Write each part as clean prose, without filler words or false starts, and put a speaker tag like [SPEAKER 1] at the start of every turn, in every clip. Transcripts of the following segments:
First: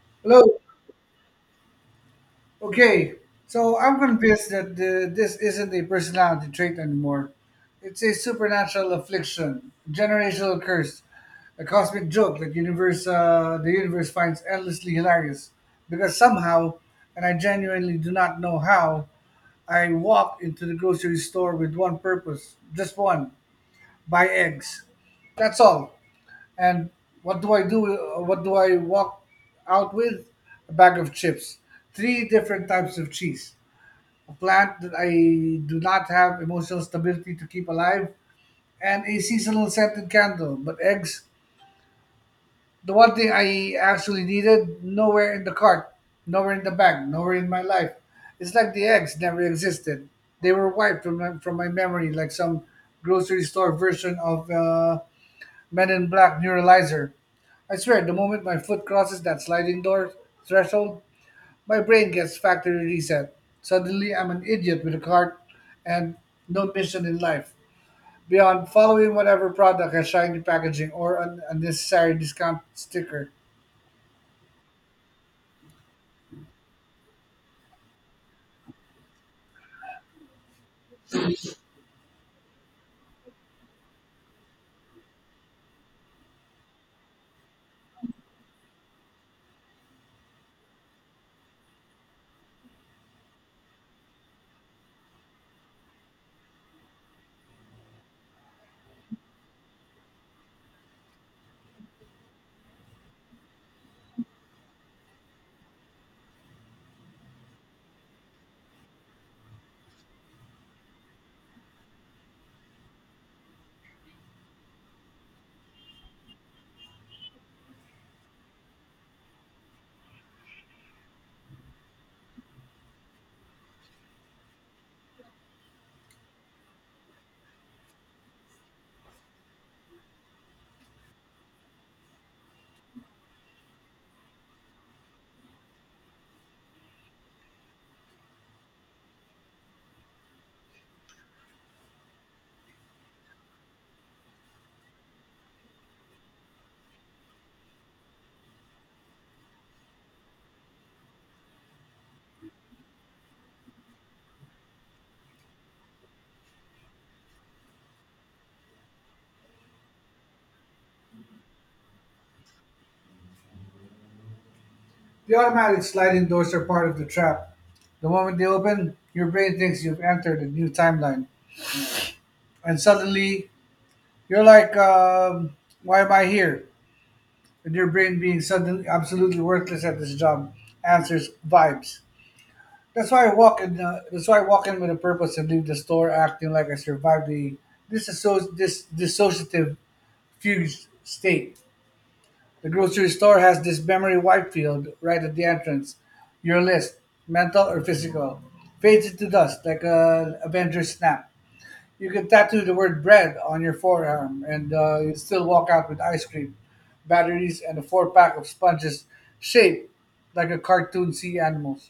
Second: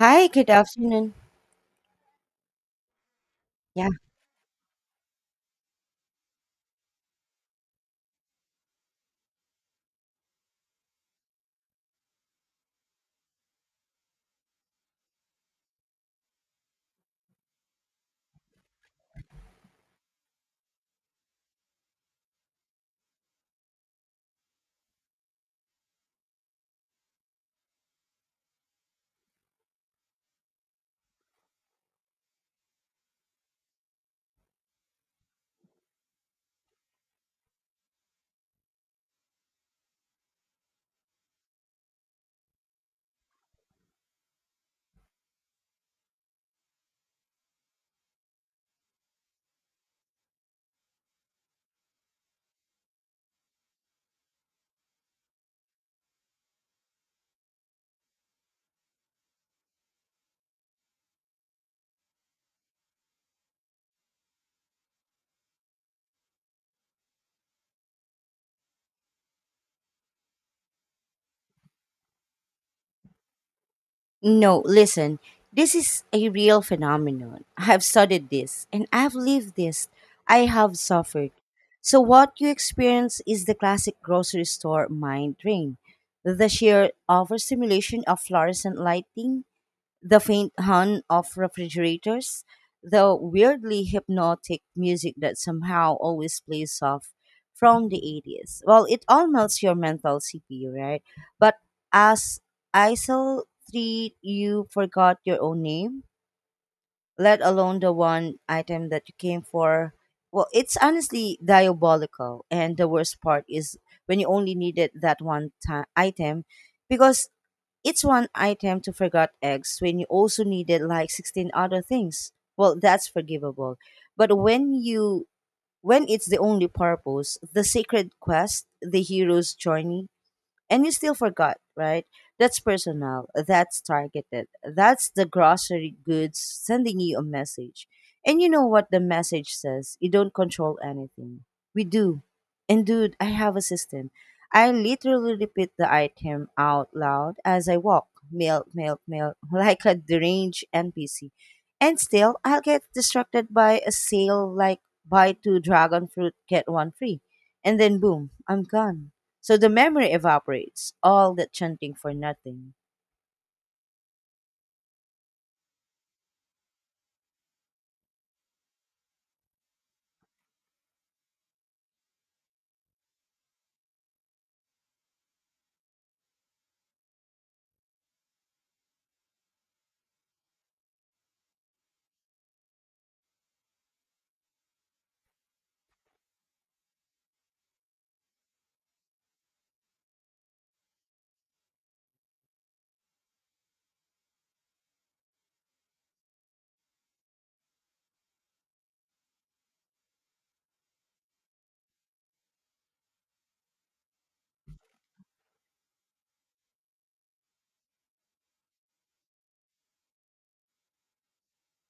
[SPEAKER 1] Hi, good
[SPEAKER 2] Hello.
[SPEAKER 1] afternoon.
[SPEAKER 2] Okay. So
[SPEAKER 1] Yeah,
[SPEAKER 2] I'm convinced that this isn't a personality trait anymore. It's a supernatural affliction, generational curse, a cosmic joke that the universe finds endlessly hilarious. Because somehow, and I genuinely do not know how, I walked into the grocery store with one purpose, just one: buy eggs. That's all. And what do I do? What do I walk out with? A bag of chips, three different types of cheese, a plant that I do not have emotional stability to keep alive, and a seasonal scented candle. But eggs, the one thing I actually needed, nowhere in the cart, nowhere in the bag, nowhere in my life. It's like the eggs never existed. They were wiped from from my memory, like some grocery store version of Men in Black Neuralizer. I swear, the moment my foot crosses that sliding door threshold, my brain gets factory reset. Suddenly, I'm an idiot with a cart and no mission in life beyond following whatever product has shiny packaging or an unnecessary discount sticker.
[SPEAKER 1] no, listen, this is a real phenomenon. I've studied this and I've lived this. I have suffered. So, what you experience is the classic grocery store mind drain, the sheer overstimulation of fluorescent lighting, the faint hum of refrigerators, the weirdly hypnotic music that somehow always plays off from the 80s. Well, it all melts your mental CPU, right? But as ISIL 3, you forgot your own name, let alone the one item that you came for. Well, it's honestly diabolical. And the worst part is when you only needed that one ti item, because it's one item. To forgot eggs when you also needed like 16 other things, well, that's forgivable. But when you when it's the only purpose, the sacred quest, the hero's journey, and you still forgot, right? That's personal. That's targeted. That's the grocery goods sending you a message. And you know what the message says? You don't control anything. We do. And dude, I have a system. I literally repeat the item out loud as I walk. Milk, milk, milk, like a deranged NPC. And still, I'll get distracted by a sale like buy two dragon fruit, get one free. And then boom, I'm gone. So the memory evaporates, all that chanting for nothing.
[SPEAKER 2] The automatic sliding doors are part of the trap. The moment they open, your brain thinks you've entered a new timeline, and suddenly you're like, "Why am I here?" with your brain being suddenly absolutely worthless at this job. Answers vibes. That's why I walk in. That's why I walk in with a purpose and leave the store acting like I survived the this dissociative fused state. The grocery store has this memory white field right at the entrance. Your list, mental or physical, fades into dust like a Avengers snap. You can tattoo the word bread on your forearm and you still walk out with ice cream, batteries, and a four pack of sponges shaped like a cartoon sea animals.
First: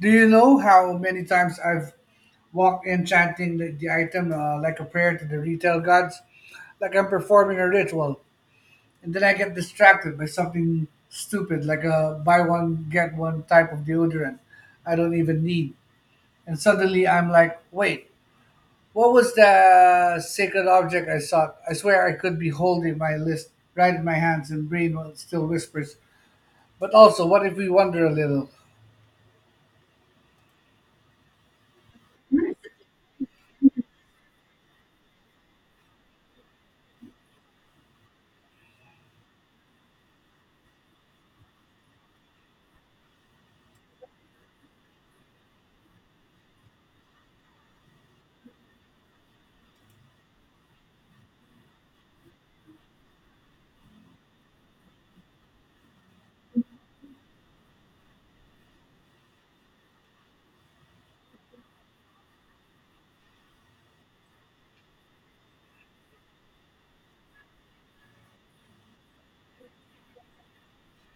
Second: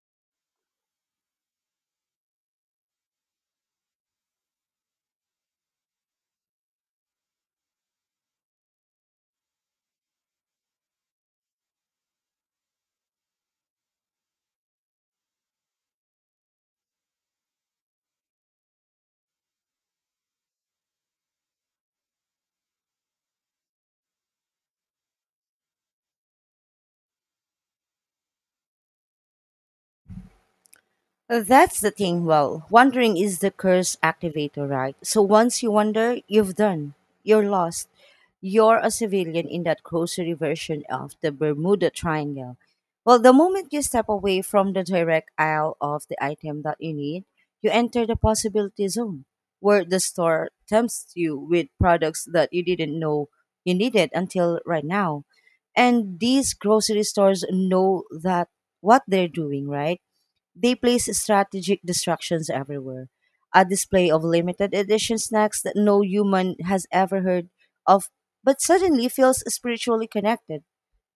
[SPEAKER 2] Do you know how many times I've walked in chanting the item like a prayer to the retail gods? Like I'm performing a ritual. And then I get distracted by something stupid, like a buy one, get one type of deodorant I don't even need. And suddenly I'm like, wait, what was the sacred object I sought? I swear I could be holding my list right in my hands and brain still whispers. But also, what if we wander a little?
[SPEAKER 1] That's the thing. Well, wondering is the curse activator, right? So once you wonder, you've done. You're lost. You're a civilian in that grocery version of the Bermuda Triangle. Well, the moment you step away from the direct aisle of the item that you need, you enter the possibility zone, where the store tempts you with products that you didn't know you needed until right now. And these grocery stores know that what they're doing, right? They place strategic distractions everywhere. A display of limited edition snacks that no human has ever heard of, but suddenly feels spiritually connected,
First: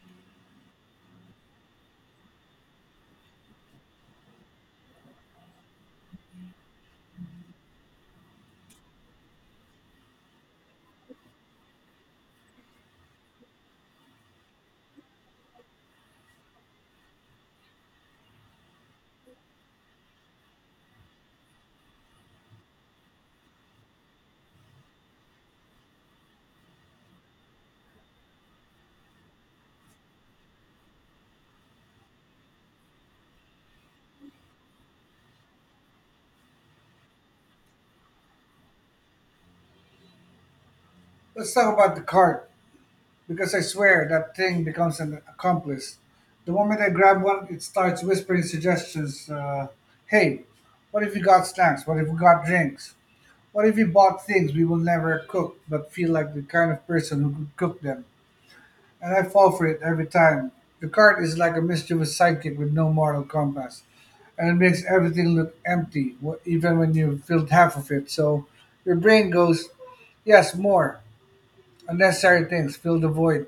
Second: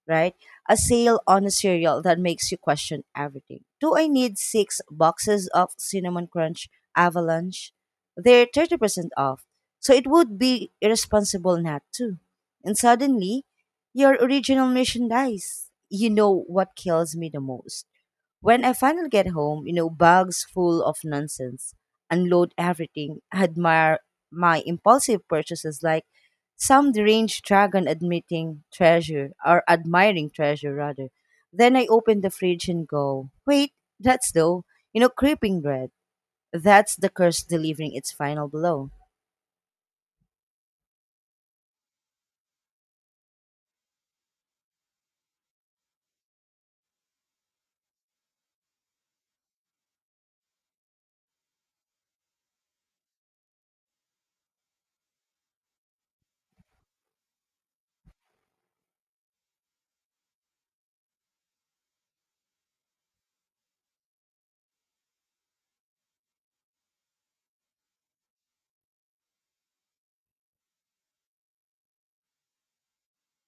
[SPEAKER 1] right? A sale on a cereal that makes you question everything. Do I need six boxes of Cinnamon Crunch Avalanche? They're 30% off, so it would be irresponsible not to. And suddenly, your original mission dies. You know what kills me the most? When I finally get home, you know, bags full of nonsense, unload everything, admire my impulsive purchases like some deranged dragon admitting treasure, or admiring treasure rather. Then I open the fridge and go, wait, that's though, you know, creeping bread. That's the curse delivering its final blow.
[SPEAKER 2] Let's talk about the cart, because I swear that thing becomes an accomplice. The moment I grab one, it starts whispering suggestions. Hey, what if we got snacks? What if we got drinks? What if we bought things we will never cook but feel like the kind of person who could cook them? And I fall for it every time. The card is like a mischievous sidekick with no moral compass. And it makes everything look empty, even when you've filled half of it. So your brain goes, yes, more. Unnecessary things, fill the void.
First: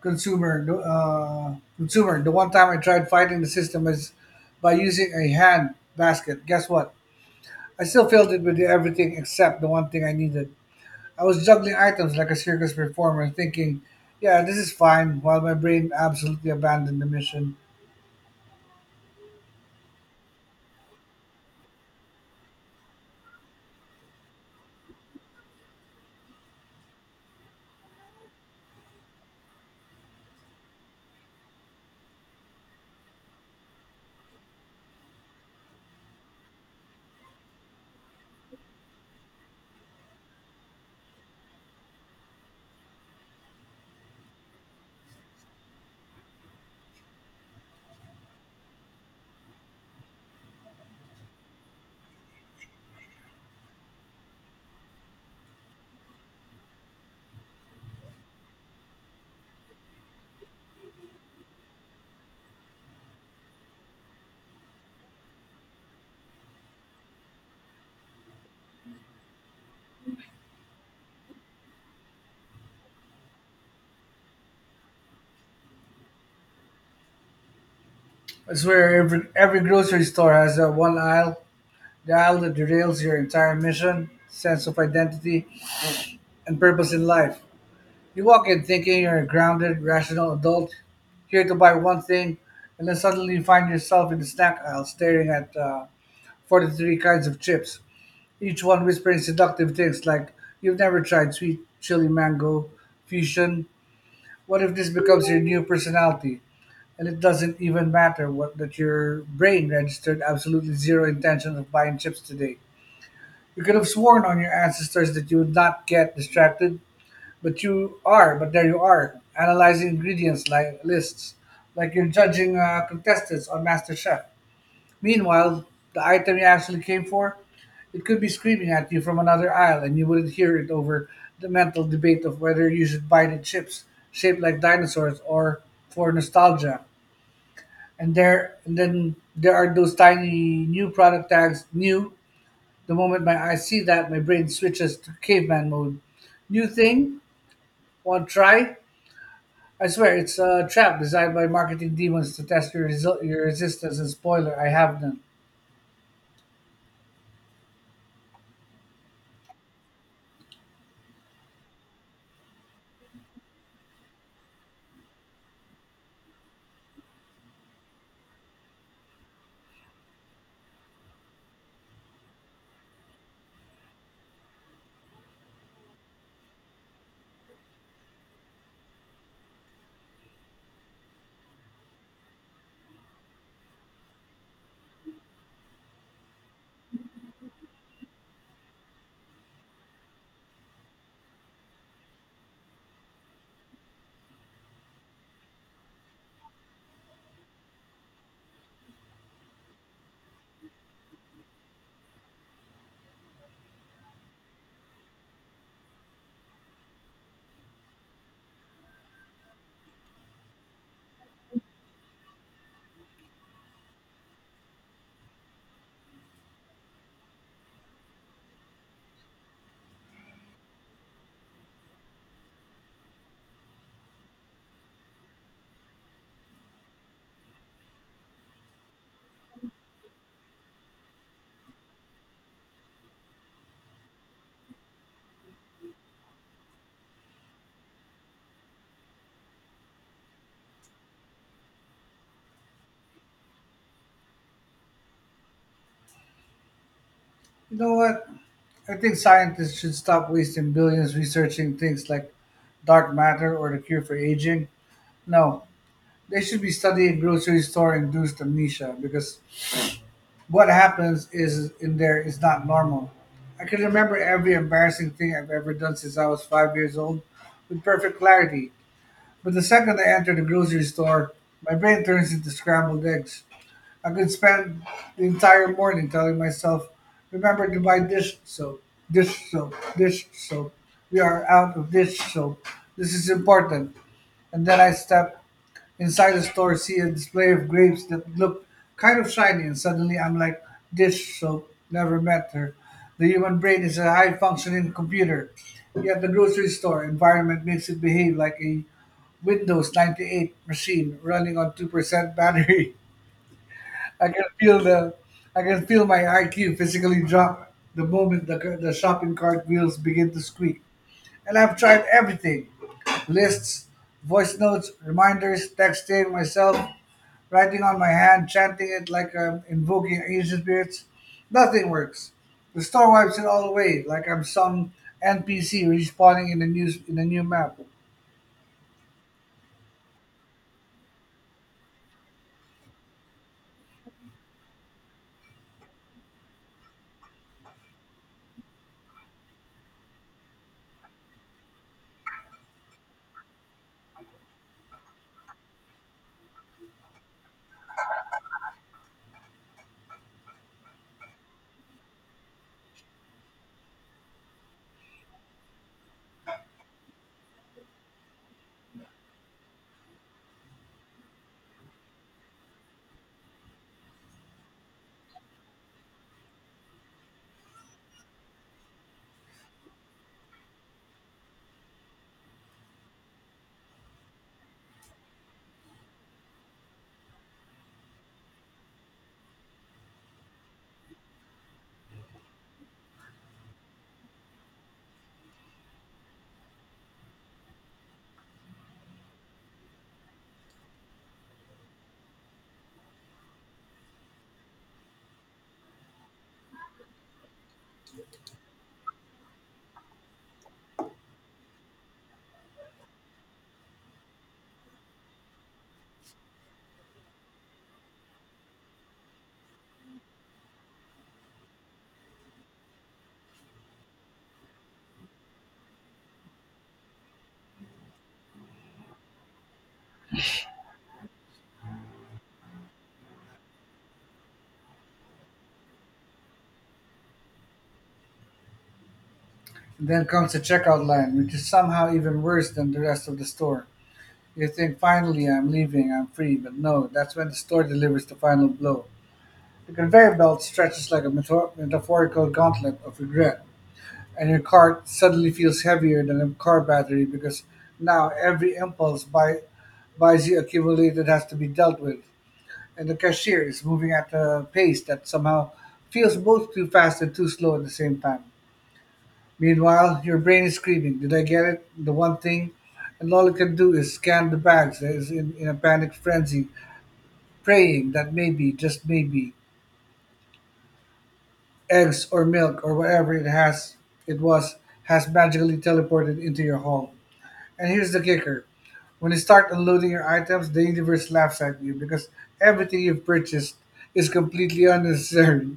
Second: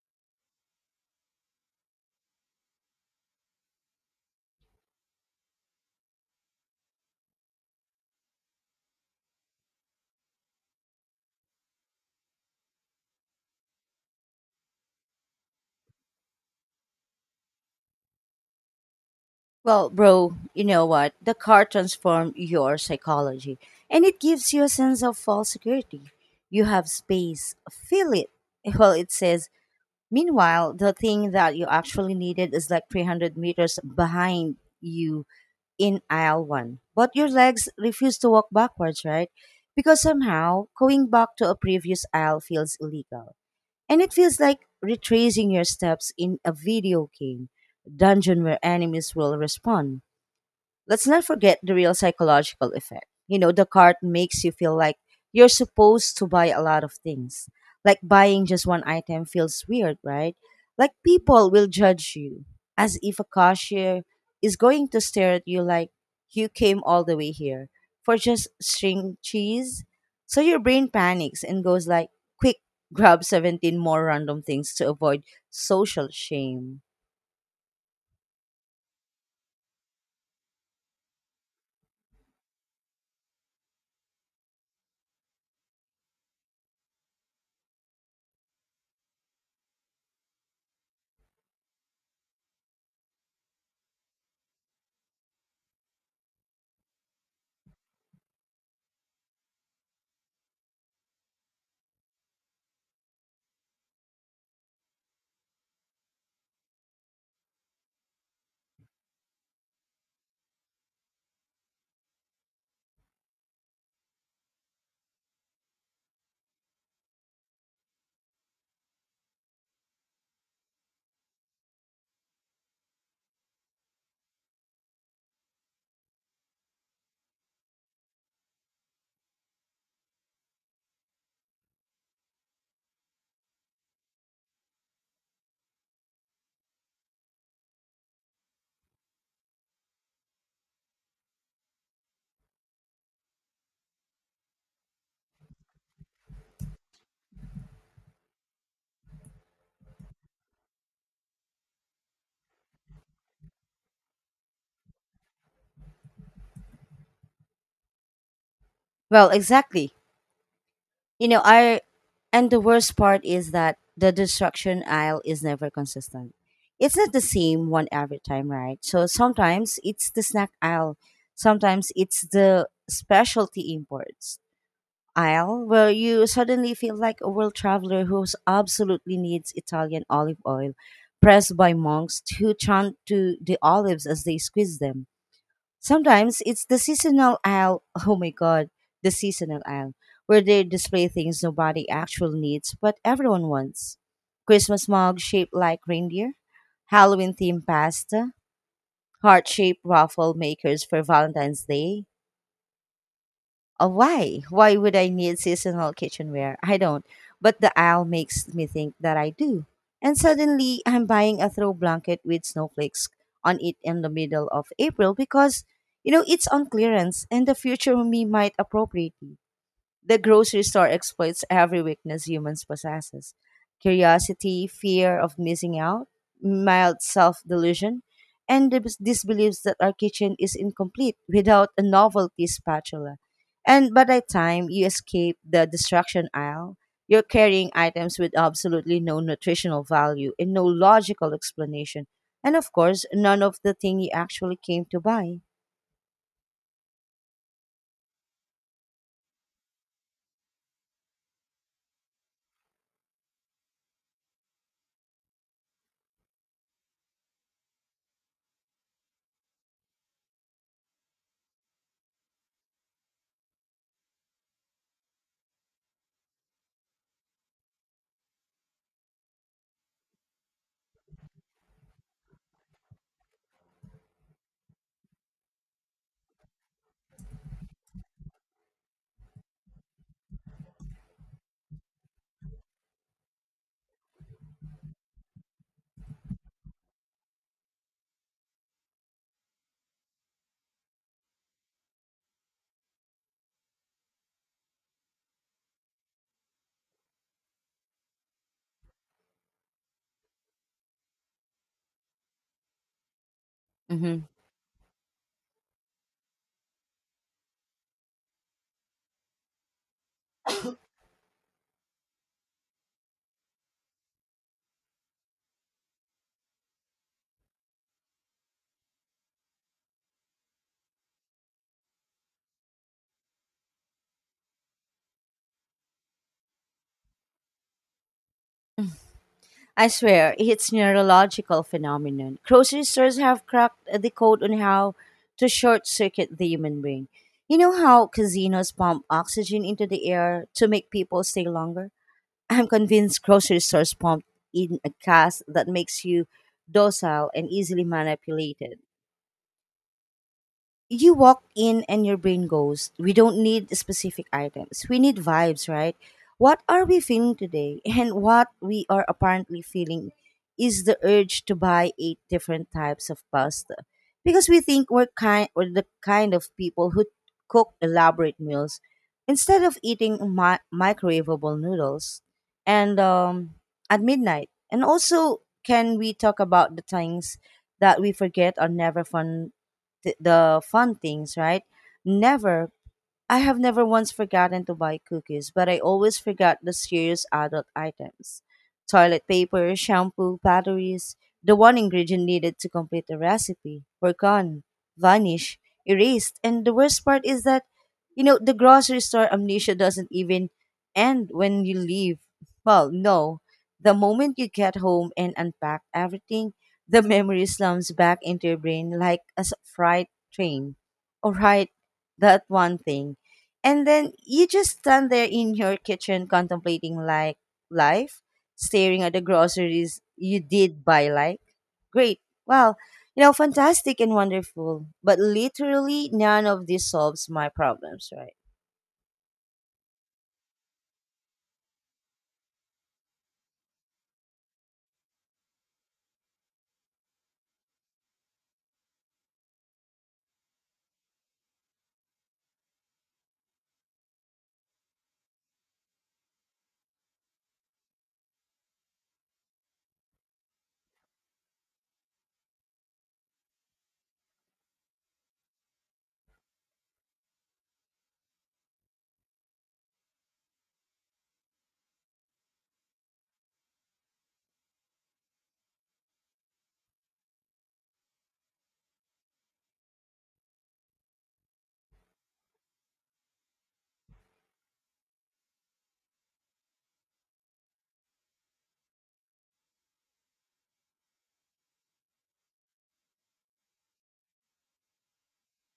[SPEAKER 2] Consumer. The one time I tried fighting the system is by using a hand basket. Guess what? I still filled it with everything except the one thing I needed. I was juggling items like a circus performer, thinking, yeah, this is fine, while my brain absolutely abandoned the mission.
[SPEAKER 1] Well, bro, you know what? The car transformed your psychology and it gives you a sense of false security. You have space, feel it. Well, it says, meanwhile, the thing that you actually needed is like 300 meters behind you in aisle one. But your legs refuse to walk backwards, right? Because somehow going back to a previous aisle feels illegal. And it feels like retracing your steps in a video game dungeon where enemies will respond. Let's not forget the real psychological effect. You know, the card makes you feel like you're supposed to buy a lot of things. Like buying just one item feels weird, right? Like people will judge you, as if a cashier is going to stare at you like you came all the way here for just string cheese. So your brain panics and goes like, quick, grab 17 more random things to avoid social shame.
[SPEAKER 2] I swear, every grocery store has that one aisle, the aisle that derails your entire mission, sense of identity, and purpose in life. You walk in thinking you're a grounded, rational adult, here to buy one thing, and then suddenly you find yourself in the snack aisle staring at 43 kinds of chips, each one whispering seductive things like, you've never tried sweet chili mango fusion. What if this becomes your new personality, and it doesn't even matter what that your brain registered absolutely zero intention of buying chips today? You could have sworn on your ancestors that you would not get distracted, but you are. But there you are, analyzing ingredients like lists, like you're judging contestants on MasterChef. Meanwhile, the item you actually came for? It could be screaming at you from another aisle, and you wouldn't hear it over the mental debate of whether you should buy the chips shaped like dinosaurs or for nostalgia. And then there are those tiny new product tags. New. The moment my eyes see that, my brain switches to caveman mode. New thing? Want try? I swear it's a trap designed by marketing demons to test your resistance. And spoiler, I have none.
[SPEAKER 1] Well, exactly. You know, I and the worst part is that the destruction aisle is never consistent. It's not the same one every time, right? So sometimes it's the snack aisle, sometimes it's the specialty imports aisle where you suddenly feel like a world traveler who absolutely needs Italian olive oil pressed by monks who chant to the olives as they squeeze them. Sometimes it's the seasonal aisle. Oh my god, the seasonal aisle, where they display things nobody actually needs but everyone wants. Christmas mug shaped like reindeer, Halloween themed pasta, heart shaped waffle makers for Valentine's Day, why? Why would I need seasonal kitchenware? I don't. But the aisle makes me think that I do. And suddenly, I'm buying a throw blanket with snowflakes on it in the middle of April because, you know, it's on clearance and the future me might appropriate it. The grocery store exploits every weakness humans possesses. Curiosity, fear of missing out, mild self-delusion, and the disbeliefs that our kitchen is incomplete without a novelty spatula. And by the time you escape the destruction aisle, you're carrying items with absolutely no nutritional value and no logical explanation. And of course, none of the thing you actually came to buy.
[SPEAKER 2] You know what? I think scientists should stop wasting billions researching things like dark matter or the cure for aging. No, they should be studying grocery store induced amnesia because what happens is in there is not normal. I can remember every embarrassing thing I've ever done since I was 5 years old with perfect clarity. But the second I enter the grocery store, my brain turns into scrambled eggs. I could spend the entire morning telling myself, remember to buy dish soap, dish soap, dish soap. We are out of dish soap. This is important. And then I step inside the store, see a display of grapes that look kind of shiny, and suddenly I'm like, dish soap, never met her. The human brain is a high functioning computer. Yet the grocery store environment makes it behave like a Windows 98 machine running on 2% battery.
[SPEAKER 1] Mhm.
[SPEAKER 2] I can feel the, I can feel my IQ physically drop the moment the shopping cart wheels begin to squeak. And I've tried everything: lists, voice notes, reminders, texting myself, writing on my hand, chanting it like I'm invoking ancient spirits. Nothing works. The store wipes it all away, like I'm some NPC respawning in a new map.
[SPEAKER 1] I swear, it's neurological phenomenon. Grocery stores have cracked the code on how to short circuit the human brain. You know how casinos pump oxygen into the air to make people stay longer? I'm convinced grocery stores pump in a gas that makes you docile and easily manipulated. You walk in and your brain goes, we don't need specific items. We need vibes, right? What are we feeling today? And what we are apparently feeling is the urge to buy eight different types of pasta. Because we think we're kind, or the kind of people who cook elaborate meals instead of eating microwavable noodles and at midnight. And also, can we talk about the things that we forget are never fun, the fun things, right? Never. I have never once forgotten to buy cookies, but I always forgot the serious adult items: toilet paper, shampoo, batteries. The one ingredient needed to complete the recipe were gone, vanished, erased. And the worst part is that, you know, the grocery store amnesia doesn't even end when you leave. Well, no. The moment you get home and unpack everything, the memory slums back into your brain like a freight train. All right, that one thing. And then you just stand there in your kitchen contemplating like life, staring at the groceries you did buy like, great, wow, you know, fantastic and wonderful, but literally none of this solves my problems, right?
[SPEAKER 2] Then comes the checkout line, which is somehow even worse than the rest of the store. You think finally I'm leaving, I'm free, but no, that's when the store delivers the final blow. The conveyor belt stretches like a metaphorical gauntlet of regret, and your cart suddenly feels heavier than a car battery because now every buys you accumulated has to be dealt with, and the cashier is moving at a pace that somehow feels both too fast and too slow at the same time. Meanwhile, your brain is screaming, did I get it? The one thing. And all it can do is scan the bags that is in a panic frenzy, praying that maybe, just maybe, eggs or milk or whatever it has it was has magically teleported into your home. And here's the kicker. When you start unloading your items, the universe laughs at you because everything you've purchased is completely unnecessary.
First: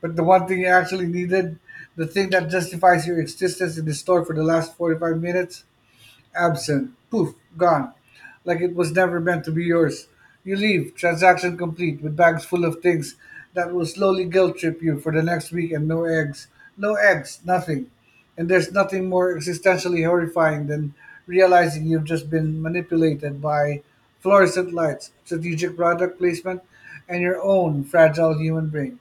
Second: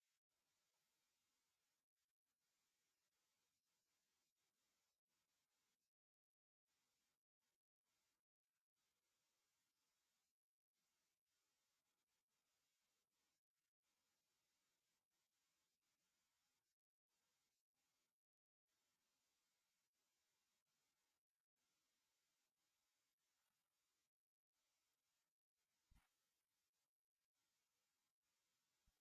[SPEAKER 2] But the one thing you actually needed, the thing that justifies your existence in the store for the last 45 minutes, absent. Poof. Gone. Like it was never meant to be yours. You leave, transaction complete, with bags full of things that will slowly guilt trip you for the next week and no eggs. No eggs, nothing. And there's nothing more existentially horrifying than realizing you've just been manipulated by fluorescent lights, strategic product placement, and your own fragile human brain.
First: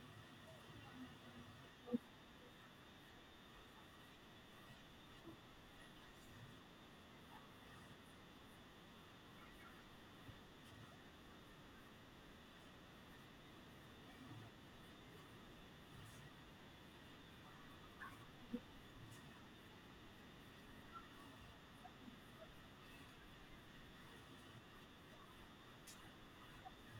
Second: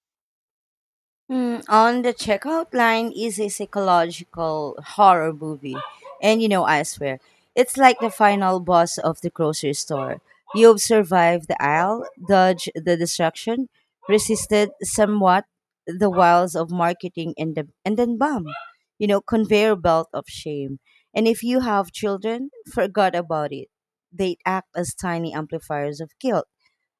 [SPEAKER 1] Mm, on the checkout line is a psychological horror movie. And you know, I swear, it's like the final boss of the grocery store. You've survived the aisle, dodged the destruction, resisted somewhat the wiles of marketing and, and then bam, you know, conveyor belt of shame. And if you have children, forgot about it. They act as tiny amplifiers of guilt,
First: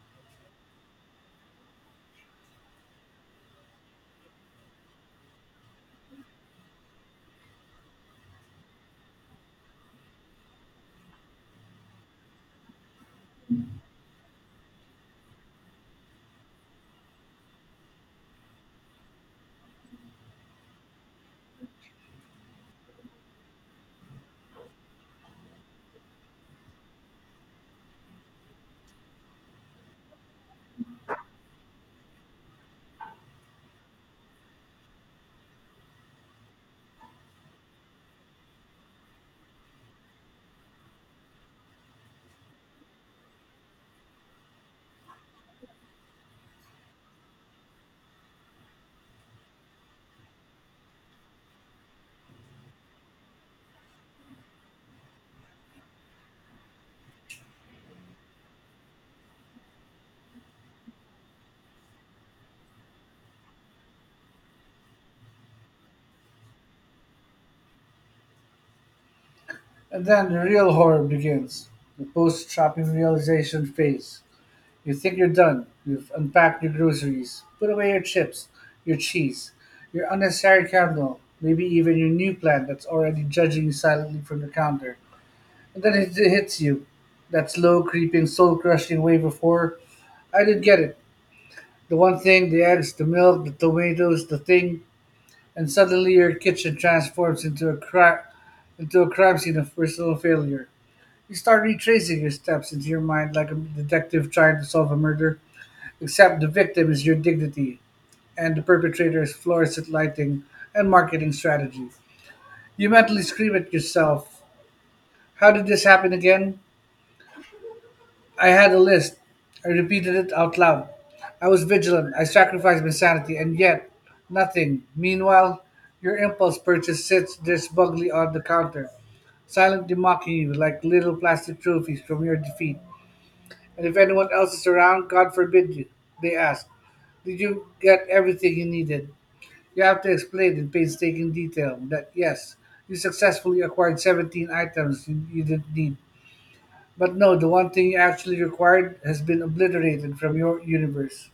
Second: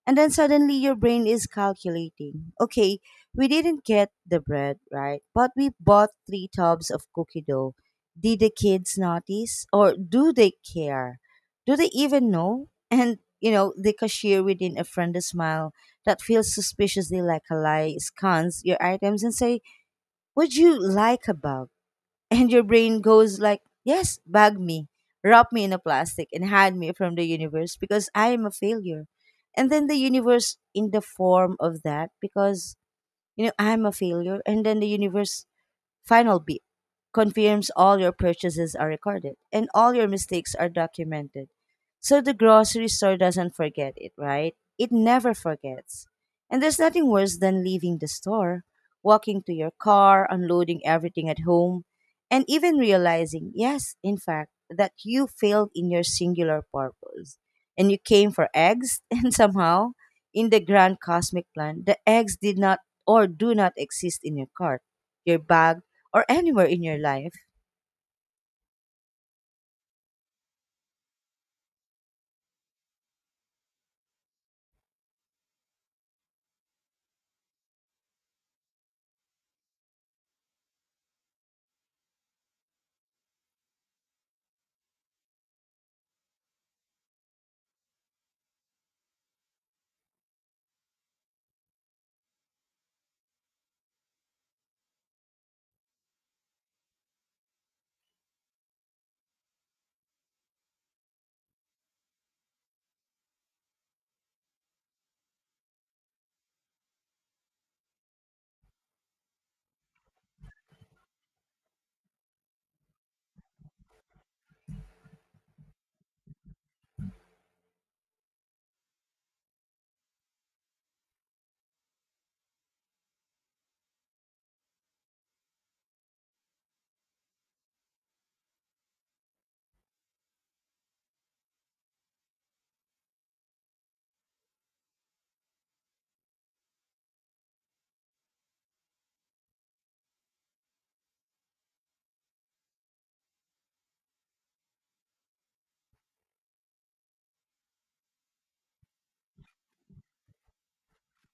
[SPEAKER 1] and then suddenly your brain is calculating. Okay, we didn't get the bread, right? But we bought three tubs of cookie dough. Did the kids notice? Or do they care? Do they even know? And, you know, the cashier within a friendly smile that feels suspiciously like a lie scans your items and say, what'd you like about, and your brain goes like, "Yes, bag me, wrap me in a plastic, and hide me from the universe because I am a failure." And then the universe in the form of that, because you know I'm a failure, and then the universe. Final beep confirms all your purchases are recorded and all your mistakes are documented. So the grocery store doesn't forget it, right? It never forgets. And there's nothing worse than leaving the store, walking to your car, unloading everything at home, and even realizing, yes, in fact, that you failed in your singular purpose. And you came for eggs, and somehow, in the grand cosmic plan, the eggs did not or do not exist in your cart, your bag, or anywhere in your life?
[SPEAKER 2] And then the real horror begins the post shopping realization phase. You think you're done. You've unpacked your groceries, put away your chips, your cheese, your unnecessary candle, maybe even your new plant that's already judging you silently from the counter. And then it hits you. That slow, creeping, soul crushing wave of horror. I did get it. The one thing, the eggs, the milk, the tomatoes, the thing, and suddenly your kitchen transforms into a crime scene of personal failure. You start retracing your steps into your mind like a detective trying to solve a murder. Except the victim is your dignity and the perpetrator is fluorescent lighting and marketing strategies. You mentally scream at yourself, how did this happen again? I had a list. I repeated it out loud. I was vigilant. I sacrificed my sanity, and yet nothing. Meanwhile, your impulse purchase sits there smugly on the counter, silently mocking you like little plastic trophies from your defeat. And if anyone else is around, God forbid you, they ask, did you get everything you needed? You have to explain in painstaking detail that yes, you successfully acquired 17 items you didn't need, but no, the one thing you actually required has been obliterated from your universe.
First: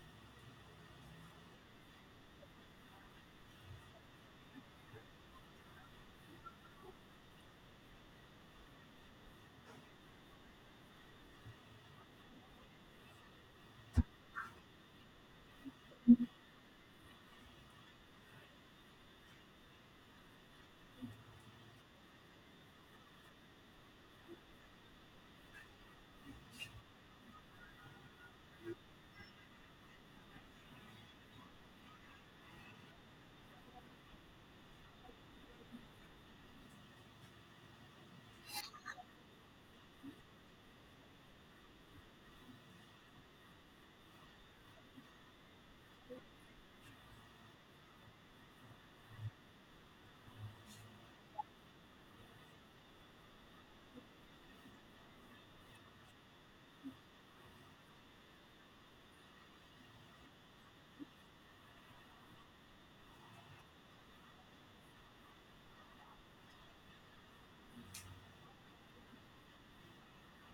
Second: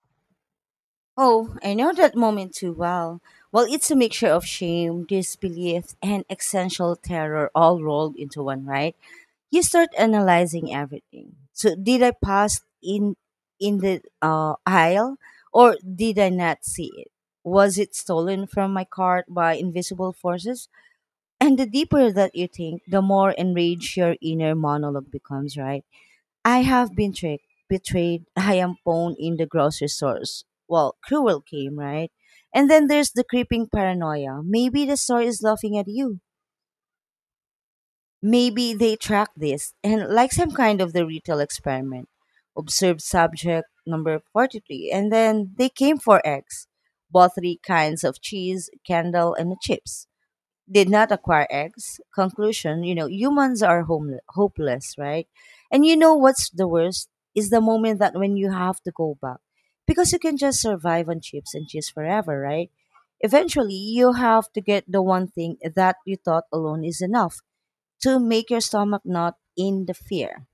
[SPEAKER 1] Oh, I know that moment too well. Well, it's a mixture of shame, disbelief, and existential terror all rolled into one, right? You start analyzing everything. So, did I pass in the aisle, or did I not see it? Was it stolen from my cart by invisible forces? And the deeper that you think, the more enraged your inner monologue becomes, right? I have been tricked, betrayed. I am pawned in the grocery stores. Well, cruel game, right? And then there's the creeping paranoia. Maybe the store is laughing at you. Maybe they track this and like some kind of the retail experiment. Observed subject number 43. And then they came for eggs. Both three kinds of cheese, candle, and chips, did not acquire eggs. Conclusion, you know, humans are hopeless, right? And you know what's the worst is the moment that when you have to go back, because you can just survive on chips and cheese forever, right? Eventually, you have to get the one thing that you thought alone is enough to make your stomach not in the fear.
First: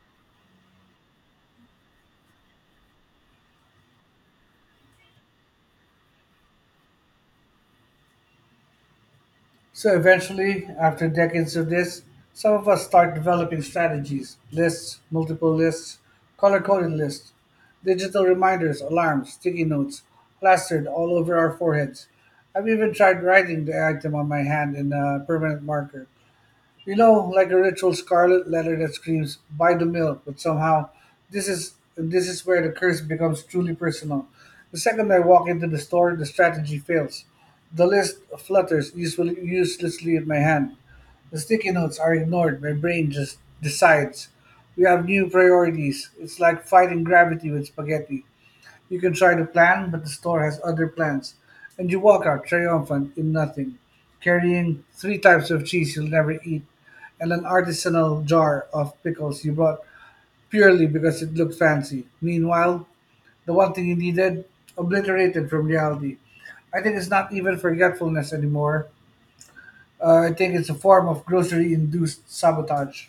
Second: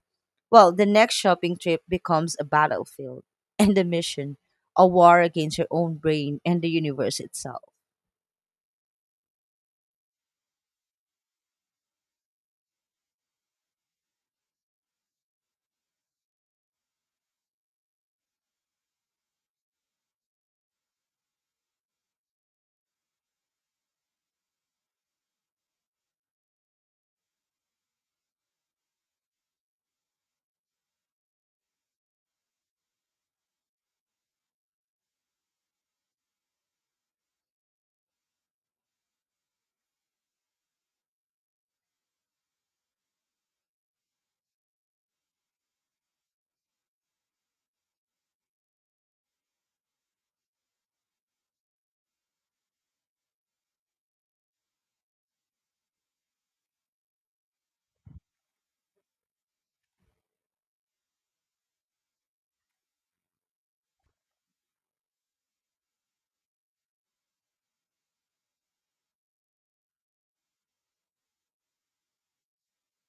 [SPEAKER 1] Well, the next shopping trip becomes a battlefield and a mission, a war against your own brain and the universe itself.
[SPEAKER 2] So eventually, after decades of this, some of us start developing strategies, lists, multiple lists, color coded lists, digital reminders, alarms, sticky notes, plastered all over our foreheads. I've even tried writing the item on my hand in a permanent marker. You know, like a ritual scarlet letter that screams, buy the milk, but somehow this is where the curse becomes truly personal. The second I walk into the store, the strategy fails. The list flutters usually uselessly in my hand. The sticky notes are ignored. My brain just decides. We have new priorities. It's like fighting gravity with spaghetti. You can try to plan, but the store has other plans, and you walk out triumphant in nothing, carrying three types of cheese you'll never eat and an artisanal jar of pickles you bought purely because it looked fancy. Meanwhile, the one thing you needed, obliterated from reality. I think it's not even forgetfulness anymore. I think it's a form of grocery induced sabotage.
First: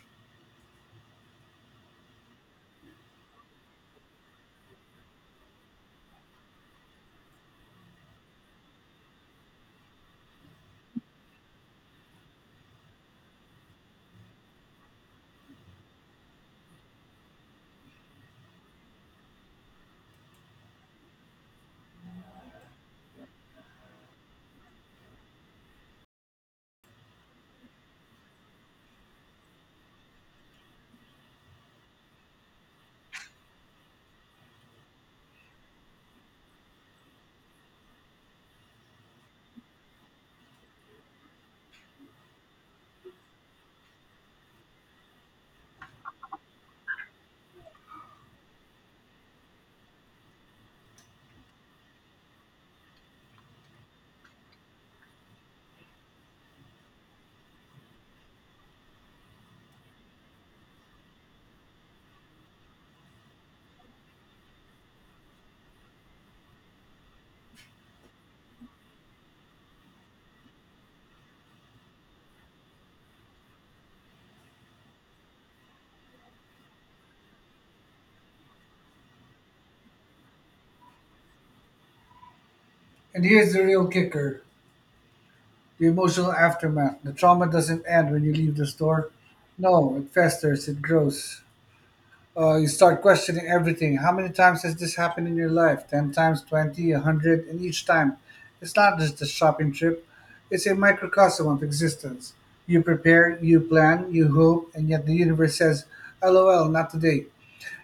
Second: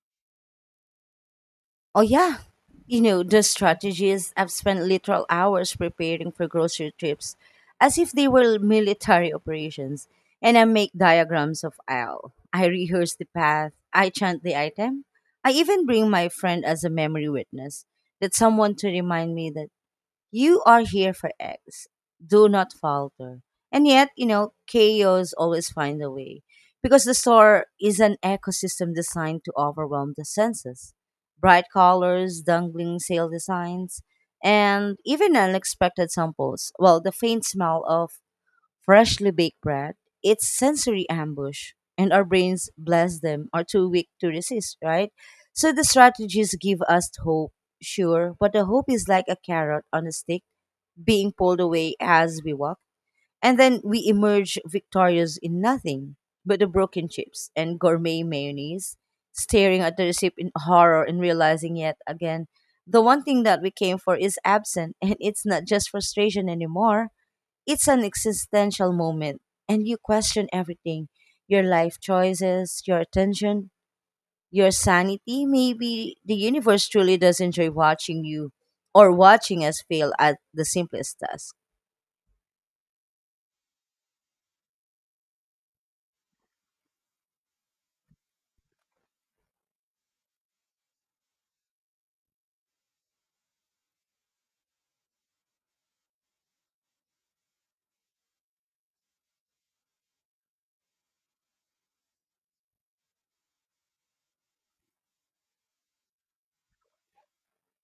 [SPEAKER 1] Oh yeah. You know, the strategies I've spent literal hours preparing for grocery trips as if they were military operations. And I make diagrams of aisle. I rehearse the path. I chant the item. I even bring my friend as a memory witness. That someone to remind me that you are here for X. Do not falter. And yet, chaos always find a way because the store is an ecosystem designed to overwhelm the senses. Bright colors, dangling sale designs, and even unexpected samples. Well, the faint smell of freshly baked bread, it's sensory ambush, and our brains, bless them, are too weak to resist, right? So the strategies give us hope, sure, but the hope is like a carrot on a stick being pulled away as we walk, and then we emerge victorious in nothing but the broken chips and gourmet mayonnaise, staring at the receipt in horror and realizing yet again the one thing that we came for is absent, and it's not just frustration anymore, it's an existential moment, and you question everything, your life choices, your attention, your sanity. Maybe the universe truly does enjoy watching you or watching us fail at the simplest task.
[SPEAKER 2] And here's the real kicker. The emotional aftermath. The trauma doesn't end when you leave the store. No, it festers, it grows. You start questioning everything. How many times has this happened in your life? 10 times, 20, a 100, and each time. It's not just a shopping trip, it's a microcosm of existence. You prepare, you plan, you hope, and yet the universe says, LOL, not today.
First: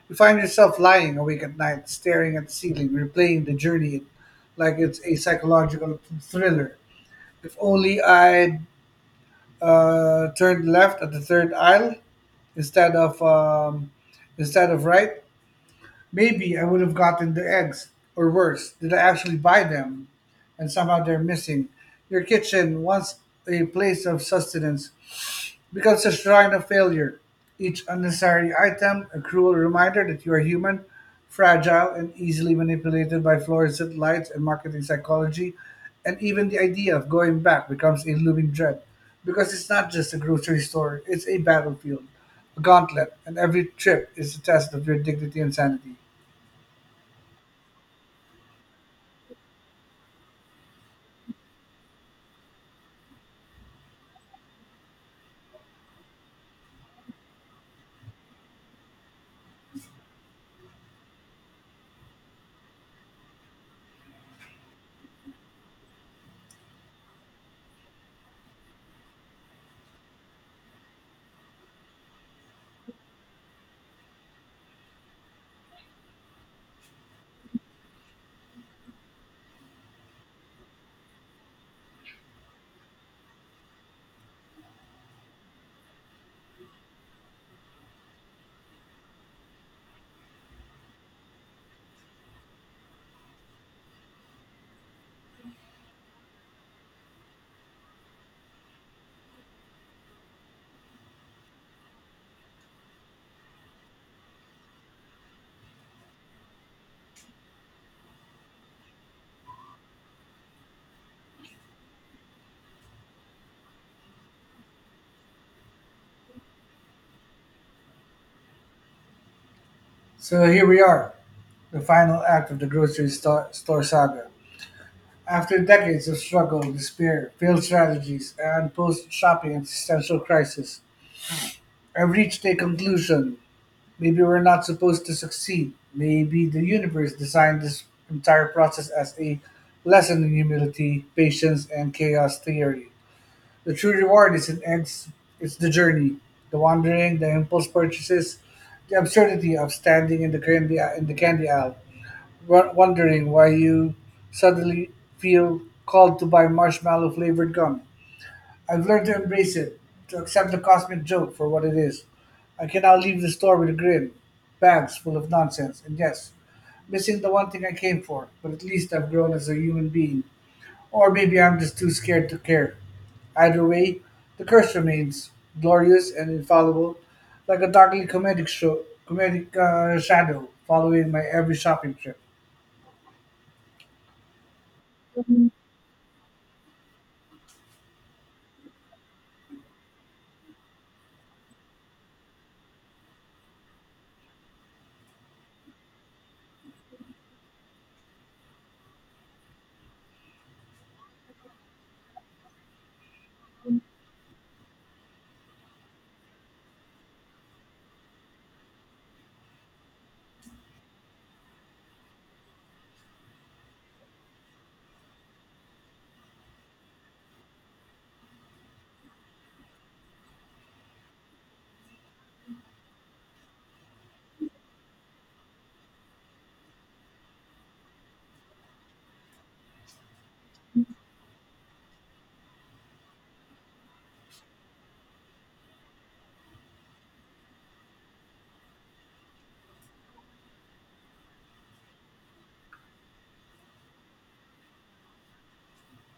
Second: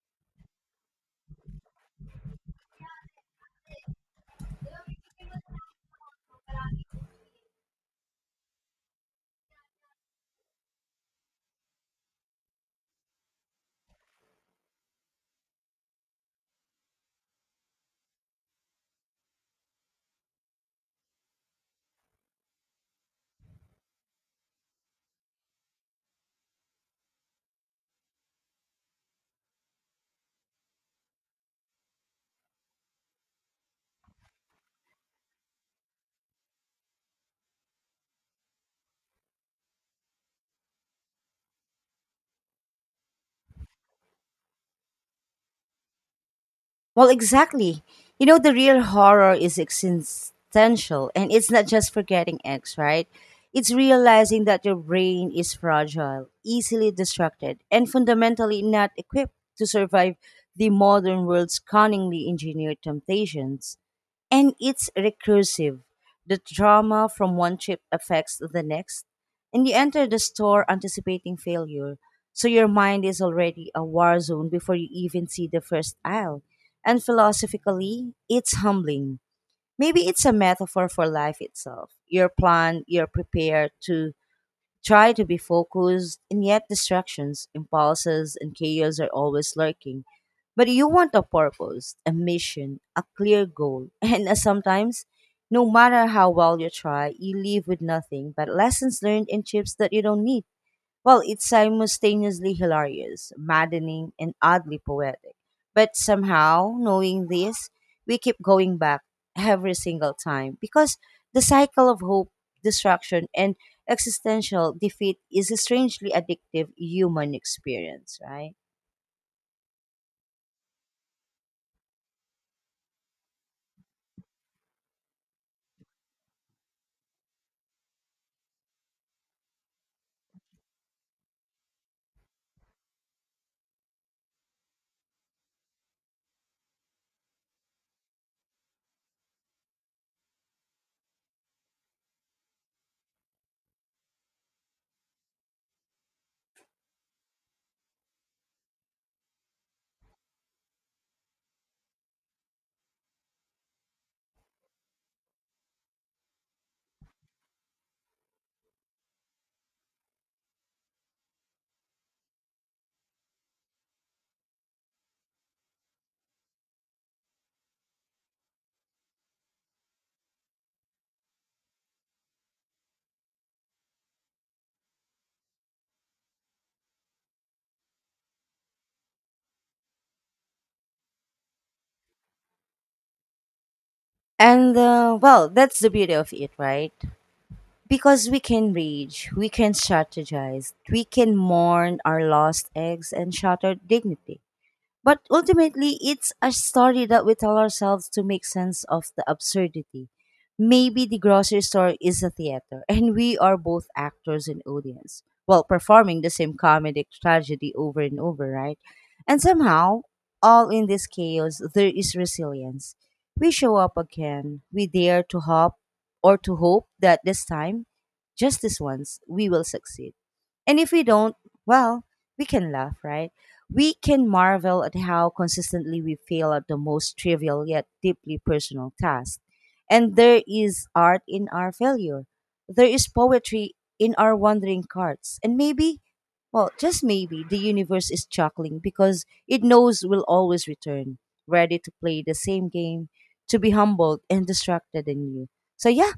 [SPEAKER 2] You find yourself lying awake at night, staring at the ceiling, replaying the journey like it's a psychological thriller. If only I turned left at the third aisle instead of um, instead of right, maybe I would have gotten the eggs. Or worse, did I actually buy them, and somehow they're missing? Your kitchen, once a place of sustenance, becomes a shrine of failure, each unnecessary item a cruel reminder that you are human, fragile, and easily manipulated by fluorescent lights and marketing psychology, and even the idea of going back becomes a looming dread. Because it's not just a grocery store, it's a battlefield, a gauntlet, and every trip is a test of your dignity and sanity.
[SPEAKER 1] Well, exactly. You know, the real horror is existential, and it's not just forgetting X, right? It's realizing that your brain is fragile, easily distracted, and fundamentally not equipped to survive the modern world's cunningly engineered temptations. And it's recursive. The trauma from one trip affects the next, and you enter the store anticipating failure. So your mind is already a war zone before you even see the first aisle. And philosophically, it's humbling. Maybe it's a metaphor for life itself. You're planned, you're prepared to try to be focused, and yet distractions, impulses, and chaos are always lurking. But you want a purpose, a mission, a clear goal, and sometimes, no matter how well you try, you leave with nothing but lessons learned and chips that you don't need. Well, it's simultaneously hilarious, maddening, and oddly poetic. But somehow, knowing this, we keep going back every single time because the cycle of hope, destruction, and existential defeat is a strangely addictive human experience, right?
[SPEAKER 2] So here we are, the final act of the store saga. After decades of struggle, despair, failed strategies, and post-shopping existential crisis, I've reached a conclusion. Maybe we're not supposed to succeed. Maybe the universe designed this entire process as a lesson in humility, patience, and chaos theory. The true reward isn't eggs, it's the journey, the wandering, the impulse purchases, the absurdity of standing in the candy aisle wondering why you suddenly feel called to buy marshmallow flavored gum. I've learned to embrace it, to accept the cosmic joke for what it is. I can now leave the store with a grin, bags full of nonsense, and yes, missing the one thing I came for, but at least I've grown as a human being. Or maybe I'm just too scared to care. Either way, the curse remains, glorious and infallible, like a darkly comedic shadow following my every shopping trip.
[SPEAKER 1] And well, that's the beauty of it, right? Because we can rage, we can strategize, we can mourn our lost eggs and shattered dignity. But ultimately, it's a story that we tell ourselves to make sense of the absurdity. Maybe the grocery store is a theater, and we are both actors and audience, while performing the same comedic tragedy over and over, right? And somehow, all in this chaos, there is resilience. We show up again. We dare to hope or to hope that this time, just this once, we will succeed. And if we don't, well, we can laugh, right? We can marvel at how consistently we fail at the most trivial yet deeply personal task. And there is art in our failure. There is poetry in our wandering carts. And maybe, well, just maybe, the universe is chuckling because it knows we'll always return, ready to play the same game, to be humbled and distracted anew. So, yeah,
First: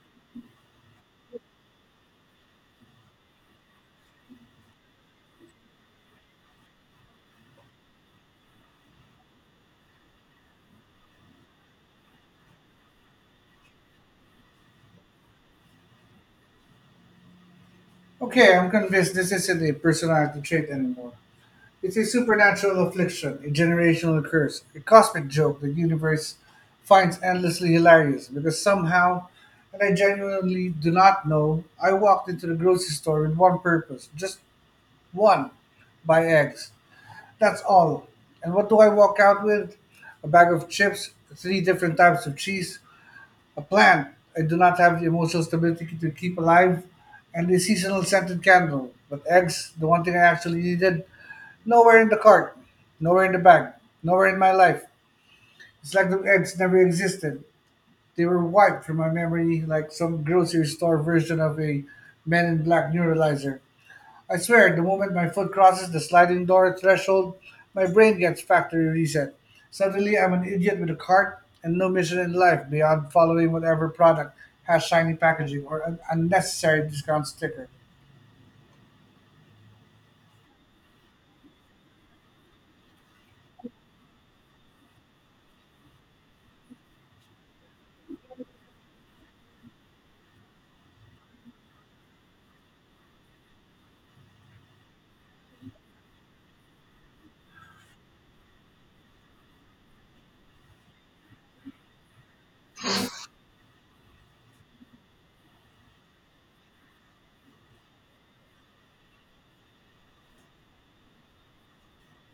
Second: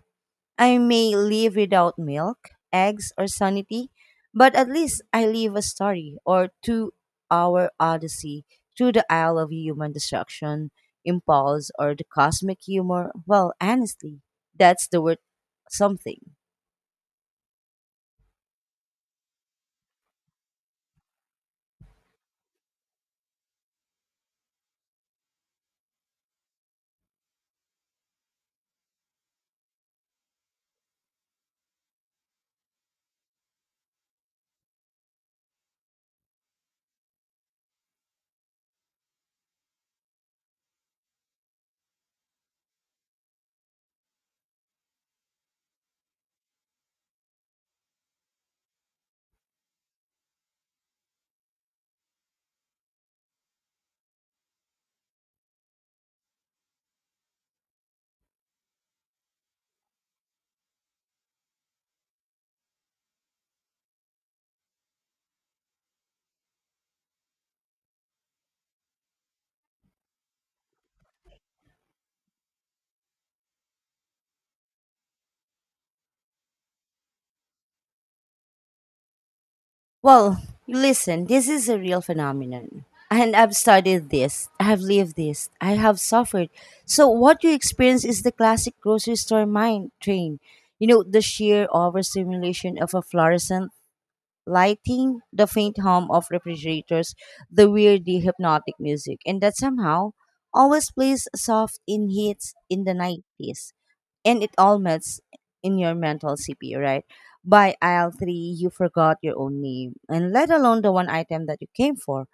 [SPEAKER 1] I may live without milk, eggs, or sanity, but at least I live a story or 2 hour odyssey through the aisle of human destruction, impulse, or the cosmic humor. Well, honestly, that's the word something.
[SPEAKER 2] Okay, I'm convinced this isn't a personality trait anymore. It's a supernatural affliction, a generational curse, a cosmic joke the universe finds endlessly hilarious because somehow, and I genuinely do not know, I walked into the grocery store with one purpose, just one, buy eggs. That's all. And what do I walk out with? A bag of chips, three different types of cheese, a plant I do not have the emotional stability to keep alive, and the seasonal scented candle. But eggs, the one thing I actually needed, nowhere in the cart, nowhere in the bag, nowhere in my life. It's like the eggs never existed. They were wiped from my memory like some grocery store version of a Men in Black neuralizer. I swear, the moment my foot crosses the sliding door threshold, my brain gets factory reset. Suddenly, I'm an idiot with a cart and no mission in life beyond following whatever product has shiny packaging or an unnecessary discount sticker.
[SPEAKER 1] Well, listen, this is a real phenomenon. And I've studied this, I have lived this, I have suffered. So, what you experience is the classic grocery store mind train. You know, the sheer overstimulation of a fluorescent lighting, the faint hum of refrigerators, the weirdly hypnotic music, and that somehow always plays soft in hits in the 90s. And it all melts in your mental CPU, right? By aisle three, you forgot your own name, and let alone the one item that you came for.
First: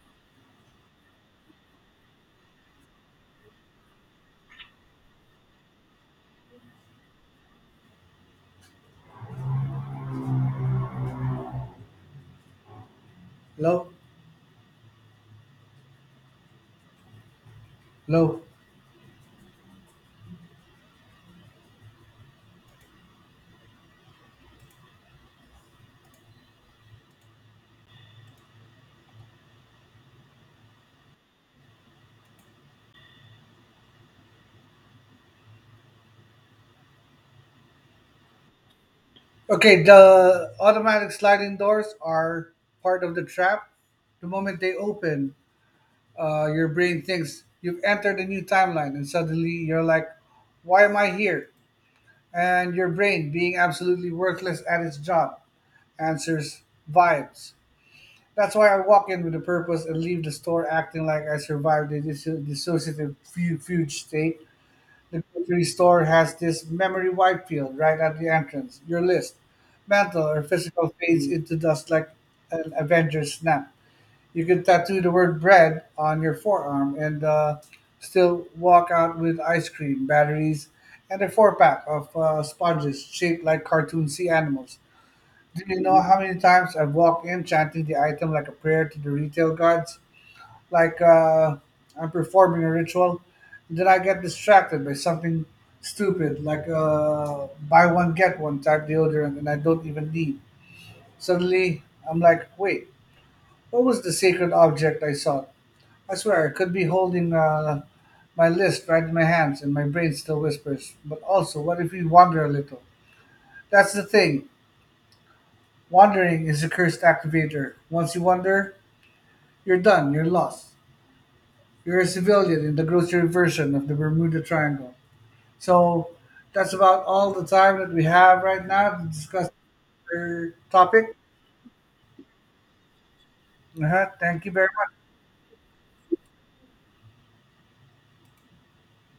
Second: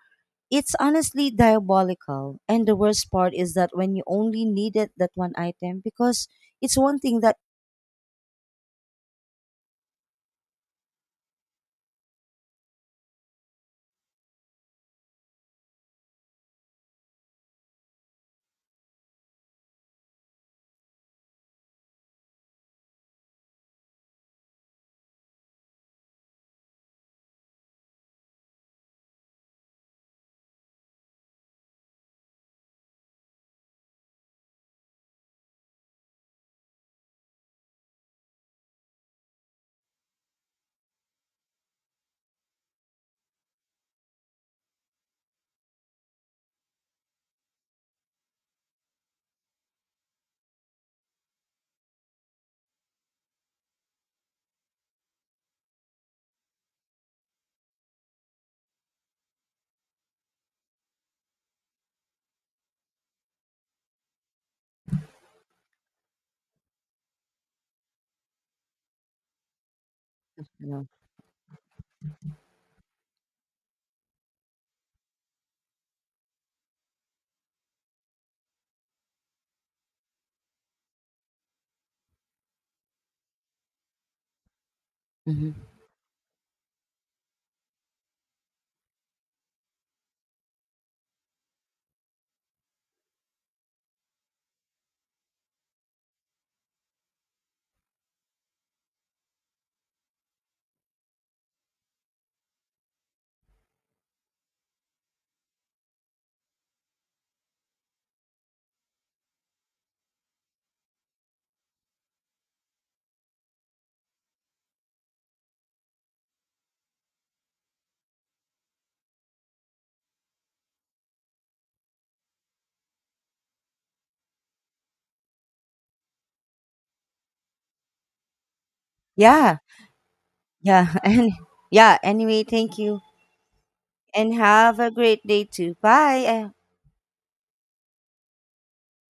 [SPEAKER 1] It's honestly diabolical. And the worst part is that when you only needed that one item, because it's one thing that,
[SPEAKER 2] Low, low. Okay, the automatic sliding doors are part of the trap. The moment they open, your brain thinks you've entered a new timeline, and suddenly you're like, why am I here? And your brain being absolutely worthless at its job, answers vibes. That's why I walk in with a purpose and leave the store acting like I survived a dissociative fugue state. The grocery store has this memory wipe field right at the entrance. Your list, mental or
[SPEAKER 1] you know.
[SPEAKER 2] physical, fades into dust like an Avengers snap. You could tattoo the word bread on your forearm and still walk out with ice cream, batteries, and a four pack of sponges shaped like cartoon sea animals.
[SPEAKER 1] Mhm.
[SPEAKER 2] Do you know how many times I've walked in chanting the item like a prayer to the retail guards? Like I'm performing a ritual. Then I get distracted by something stupid, like buy one, get one type deodorant, and I don't even need. Suddenly, I'm like, wait, what was the sacred object I sought? I swear I could be holding my list right in my hands and my brain still whispers. But also, what if we wander a little? That's the thing. Wandering is a cursed activator. Once you wander, you're done, you're lost. You're a civilian in the grocery version of the Bermuda Triangle. So that's about all the time that we have right now to discuss
[SPEAKER 1] Yeah,
[SPEAKER 2] our
[SPEAKER 1] yeah.
[SPEAKER 2] topic.
[SPEAKER 1] And yeah, anyway, thank you.
[SPEAKER 2] Uh-huh.
[SPEAKER 1] And
[SPEAKER 2] Thank you very
[SPEAKER 1] have a
[SPEAKER 2] much.
[SPEAKER 1] great day too. Bye. I